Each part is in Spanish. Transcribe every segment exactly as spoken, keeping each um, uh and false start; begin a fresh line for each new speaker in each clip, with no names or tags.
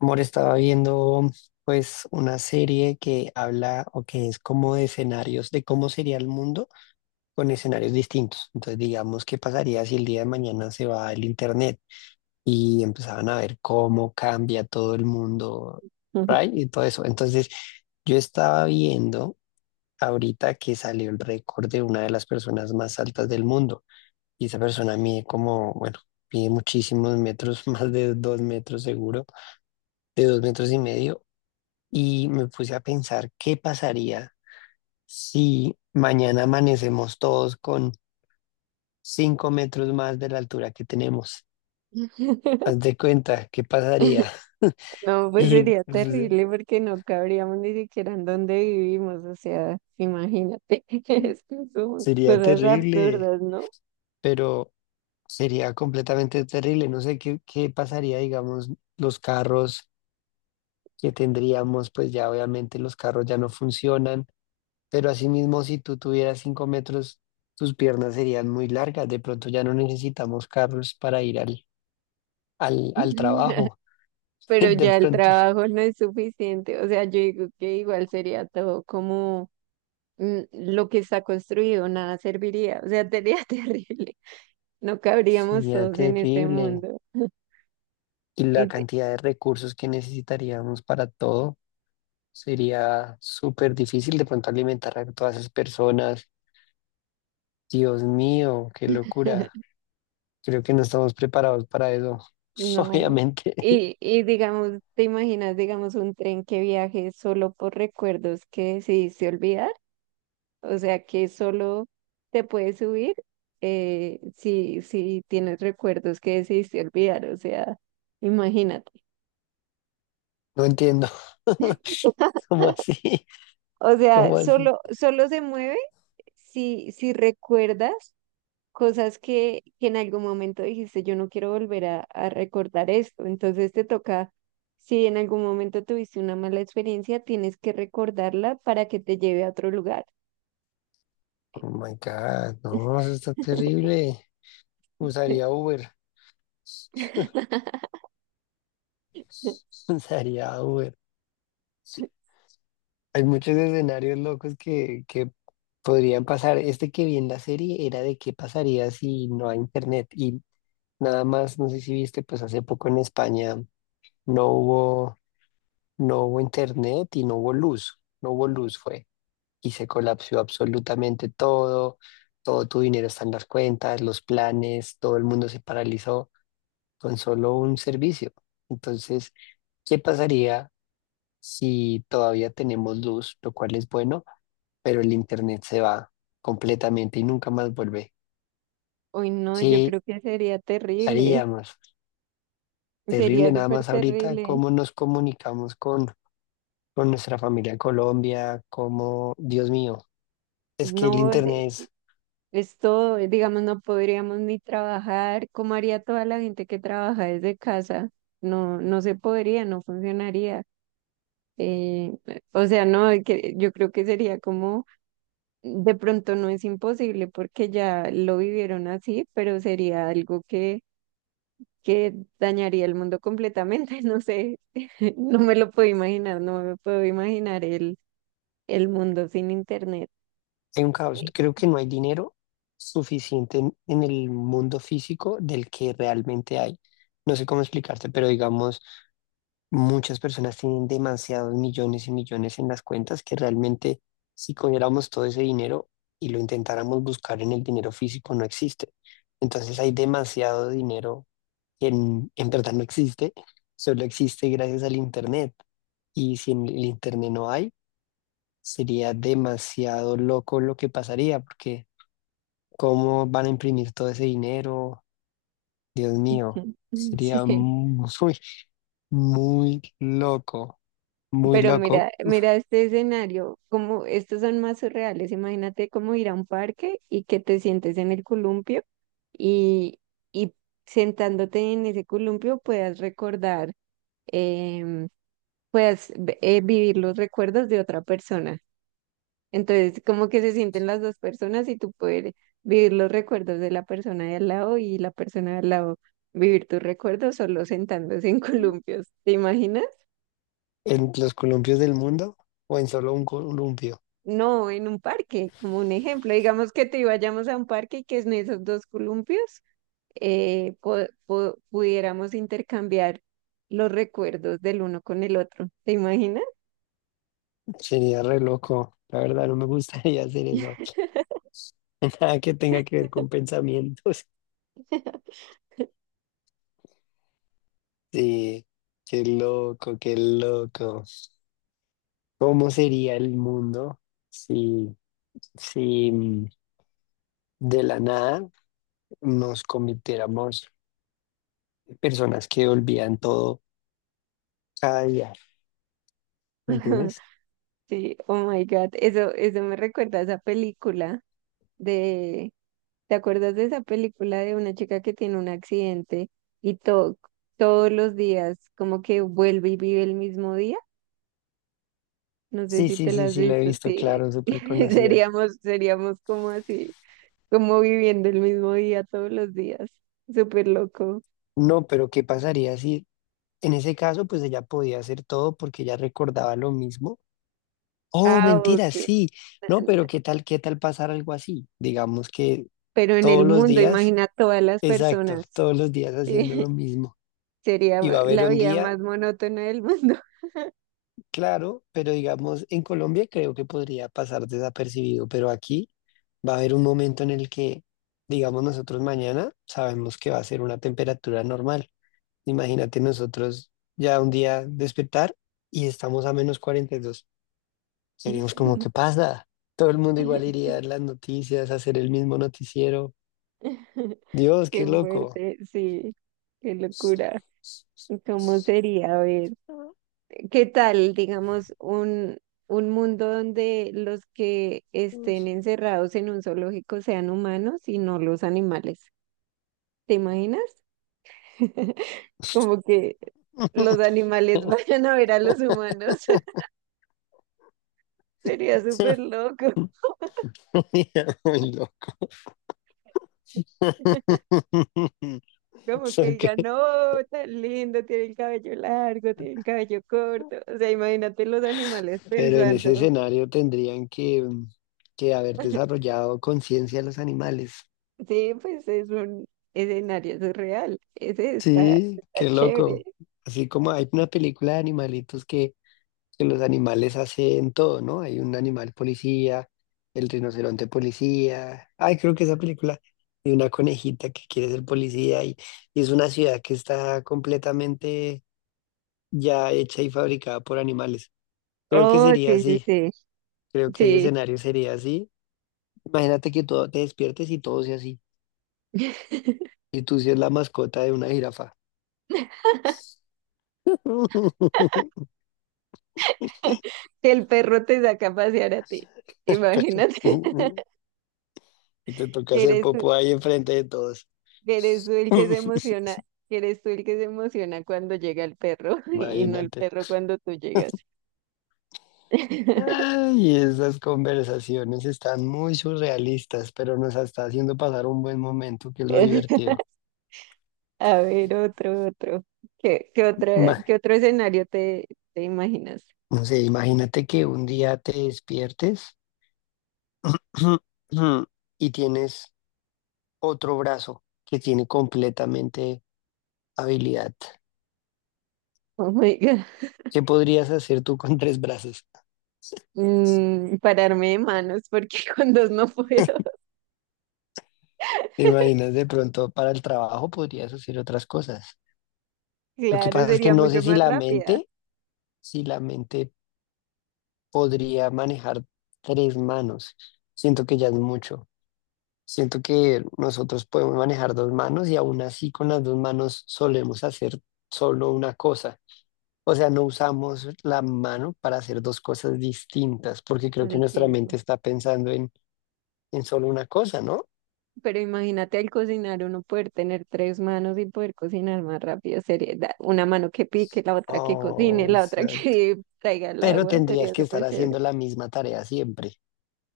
Amor, estaba viendo pues una serie que habla o que es como de escenarios de cómo sería el mundo con escenarios distintos. Entonces, digamos, ¿qué pasaría si el día de mañana se va el internet? Y empezaban a ver cómo cambia todo el mundo, right?
Ujú.
Y todo eso. Entonces, yo estaba viendo ahorita que salió el récord de una de las personas más altas del mundo. Y esa persona mide como, bueno, mide muchísimos metros, más de dos metros seguro, de dos metros y medio y me puse a pensar qué pasaría si mañana amanecemos todos con cinco metros más de la altura que tenemos. Haz de cuenta, ¿qué pasaría?
No, pues
Y
sería
pues,
terrible porque no cabríamos ni siquiera en donde vivimos, o sea, imagínate, es que son
sería
cosas
terrible,
absurdas, ¿no?
pero sería completamente terrible. No sé qué, qué pasaría, digamos, los carros que tendríamos, pues ya obviamente los carros ya no funcionan, pero asimismo si tú tuvieras cinco metros, tus piernas serían muy largas. De pronto ya no necesitamos carros para ir al al, al trabajo.
Pero
De
ya el
pronto
trabajo no es suficiente, o sea, yo digo que igual sería todo como mm, lo que está construido, nada serviría, o sea, sería terrible, no cabríamos
sería
todos en este
terrible.
mundo.
Y la
Y te-
cantidad de recursos que necesitaríamos para todo sería súper difícil de pronto alimentar a todas esas personas. Dios mío, qué locura. Creo que no estamos preparados para eso.
No.
Obviamente,
Y, y digamos, ¿te imaginas, digamos, un tren que viaje solo por recuerdos que decidiste olvidar? O sea, que solo te puedes subir eh, si, si tienes recuerdos que decidiste olvidar. O sea, imagínate.
no entiendo. ¿Cómo así?
O sea,
¿Cómo así?
solo, solo se mueve si, si recuerdas cosas que, que en algún momento dijiste, yo no quiero volver a, a recordar esto. Entonces te toca, si en algún momento tuviste una mala experiencia, tienes que recordarla para que te lleve a otro lugar.
Oh my God, no, eso está terrible. Usaría Uber. Usaría Uber. Hay muchos escenarios locos que, que podrían pasar. Este que vi en la serie era de qué pasaría si no hay internet. Y nada más, no sé si viste, pues hace poco en España no hubo, no hubo internet y no hubo luz. No hubo luz fue. Y se colapsó absolutamente todo. Todo tu dinero está en las cuentas, los planes, todo el mundo se paralizó con solo un servicio. Entonces, ¿qué pasaría si todavía tenemos luz, lo cual es bueno? Pero el internet se va completamente y nunca más vuelve.
Hoy no, yo
¿Qué
creo que sería terrible,
haríamos? Terrible
sería
nada
súper
más ahorita,
terrible.
cómo nos comunicamos con, con, nuestra familia en Colombia, cómo, Dios mío, es que el
No, de-
internet es,
Es todo, digamos, no podríamos ni trabajar. ¿Cómo haría toda la gente que trabaja desde casa? No, no se podría, no funcionaría. Eh, o sea, no, que yo creo que sería como, de pronto no es imposible porque ya lo vivieron así, pero sería algo que, que dañaría el mundo completamente, no sé, no me lo puedo imaginar, no me puedo imaginar el, el mundo sin internet.
hay un caos. Creo que no hay dinero suficiente en, en el mundo físico del que realmente hay. No sé cómo explicarte, pero digamos. Muchas personas tienen demasiados millones y millones en las cuentas que realmente si cogiéramos todo ese dinero y lo intentáramos buscar en el dinero físico no existe. Entonces hay demasiado dinero que en, en verdad no existe, solo existe gracias al Internet. Y si en el Internet no hay, sería demasiado loco lo que pasaría, porque ¿cómo van a imprimir todo ese dinero? Dios mío, sería
Sí.
muy, muy loco. Muy
Pero
loco,
mira, mira este escenario, como estos son más surreales. Imagínate cómo ir a un parque y que te sientes en el columpio y, y sentándote en ese columpio puedas recordar, em, puedas ve- eh, vivir los recuerdos de otra persona. Entonces, como que se sienten las dos personas y tú puedes vivir los recuerdos de la persona de al lado y la persona de al lado vivir tus recuerdos solo sentándose en columpios. ¿Te imaginas?
en los columpios del mundo o en solo un columpio.
No, en un parque, como un ejemplo, digamos que te vayamos a un parque y que en esos dos columpios eh, po- po- pudiéramos intercambiar los recuerdos del uno con el otro. ¿Te imaginas?
Sería re loco. La verdad, no me gustaría hacer eso. Nada que tenga que ver con pensamientos. Sí, qué loco, qué loco. ¿Cómo sería el mundo si, si mm, de la nada nos convirtiéramos en personas que olvidan todo cada día? ¿Me entiendes?
Sí, oh my God, eso, eso me recuerda a esa película de, ¿te acuerdas de esa película de una chica que tiene un accidente y to- todos los días como que vuelve y vive el mismo día? No sé
Sí,
si
sí,
te la
sí,
has
sí, la he
visto,
visto,
sí,
claro, súper conocida.
seríamos, seríamos como así. Como viviendo el mismo día todos los días. Súper loco.
No, pero ¿qué pasaría si en ese caso, pues ella podía hacer todo porque ella recordaba lo mismo? Oh,
Ah,
mentira,
ok.
sí. No, pero ¿qué tal, qué tal pasar algo así? Digamos que
Pero en
todos
el
los
mundo,
días,
imagina todas las
exacto,
personas.
todos los días haciendo
Sí,
lo mismo.
sería
Y va a haber
la
un
vida
día,
más monótona del mundo.
claro, pero digamos, en Colombia creo que podría pasar desapercibido, pero aquí va a haber un momento en el que, digamos, nosotros mañana sabemos que va a ser una temperatura normal. Imagínate nosotros ya un día despertar y estamos a menos cuarenta y dos. Seríamos como, ¿qué pasa? Todo el mundo igual iría a ver las noticias, a hacer el mismo noticiero. Dios, qué
Qué
loco.
fuerte, sí. Qué locura. ¿Cómo sería? A ver, ¿qué tal, digamos, un, un mundo donde los que estén encerrados en un zoológico sean humanos y no los animales? ¿Te imaginas? Como que los animales vayan a ver a los humanos. Sería súper loco.
Muy loco.
Como que
Ok.
digan, no, tan lindo, tiene el cabello largo, tiene el cabello corto. O sea, imagínate los animales
Pero en ese
pensando.
escenario tendrían que, que haber desarrollado conciencia los animales.
Sí, pues es un escenario surreal. Ese está,
Sí,
está
qué
chévere.
loco. Así como hay una película de animalitos que que los animales hacen todo, ¿no? Hay un animal policía, el rinoceronte policía. Ay, creo que esa película de una conejita que quiere ser policía y, y es una ciudad que está completamente ya hecha y fabricada por animales. Creo que
Oh,
sería
sí, sí,
así.
sí.
Creo que ese
Sí.
escenario sería así. Imagínate que todo te despiertes y todo sea así. Y tú seas la mascota de una jirafa.
Que el perro te saca a pasear a ti. Imagínate
Y te toca
que
hacer
eres
popo ahí enfrente de todos.
que eres tú el que se emociona, que eres tú el que se emociona cuando llega el perro y no el
Imagínate.
perro cuando tú llegas.
Ay, esas conversaciones están muy surrealistas, pero nos está haciendo pasar un buen momento, que es lo divertido.
A ver, otro, otro. ¿Qué, qué otra,
Ma-
qué otro escenario te, te imaginas?
no sé, imagínate que un día te despiertes y tienes otro brazo que tiene completamente habilidad.
Oh my God.
¿Qué podrías hacer tú con tres brazos?
Mm, pararme de manos porque con dos no puedo.
¿Te imaginas de pronto para el trabajo podrías hacer otras cosas? Lo que
Claro,
pasa es que
sería
no
mucho
sé si
más
la
rápida
mente, si la mente podría manejar tres manos. Siento que ya es mucho. Siento que nosotros podemos manejar dos manos y aún así con las dos manos solemos hacer solo una cosa. O sea, no usamos la mano para hacer dos cosas distintas, porque creo
con
que
el
nuestra mente
tiempo.
está pensando en, en, solo una cosa, ¿no?
Pero imagínate al cocinar uno poder tener tres manos y poder cocinar más rápido. Sería da- una mano que pique, la otra que cocine,
Oh,
la otra
exacto.
que traiga el
Pero
agua.
tendrías
Sería
que estar
súper chévere.
haciendo la misma tarea siempre.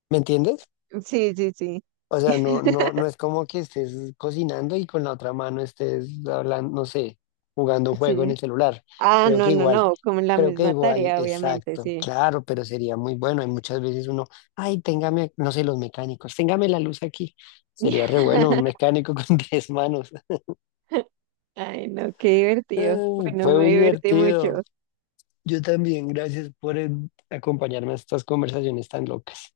¿Me entiendes?
Sí, sí, sí.
O sea, no, no, no es como que estés cocinando y con la otra mano estés hablando, no sé, jugando un juego en
Sí.
el celular.
Ah,
Creo que
no, no,
igual,
no. Como la
creo que
misma
igual,
tarea, obviamente,
exacto,
sí.
claro, pero sería muy bueno. Hay muchas veces uno, ay, téngame, no sé, los mecánicos, téngame la luz aquí. Sería re bueno un mecánico con diez manos.
Ay, no, qué divertido.
Ay,
Bueno,
fue
me
muy
divertí mucho.
divertido. Yo también, gracias por eh, acompañarme a estas conversaciones tan locas.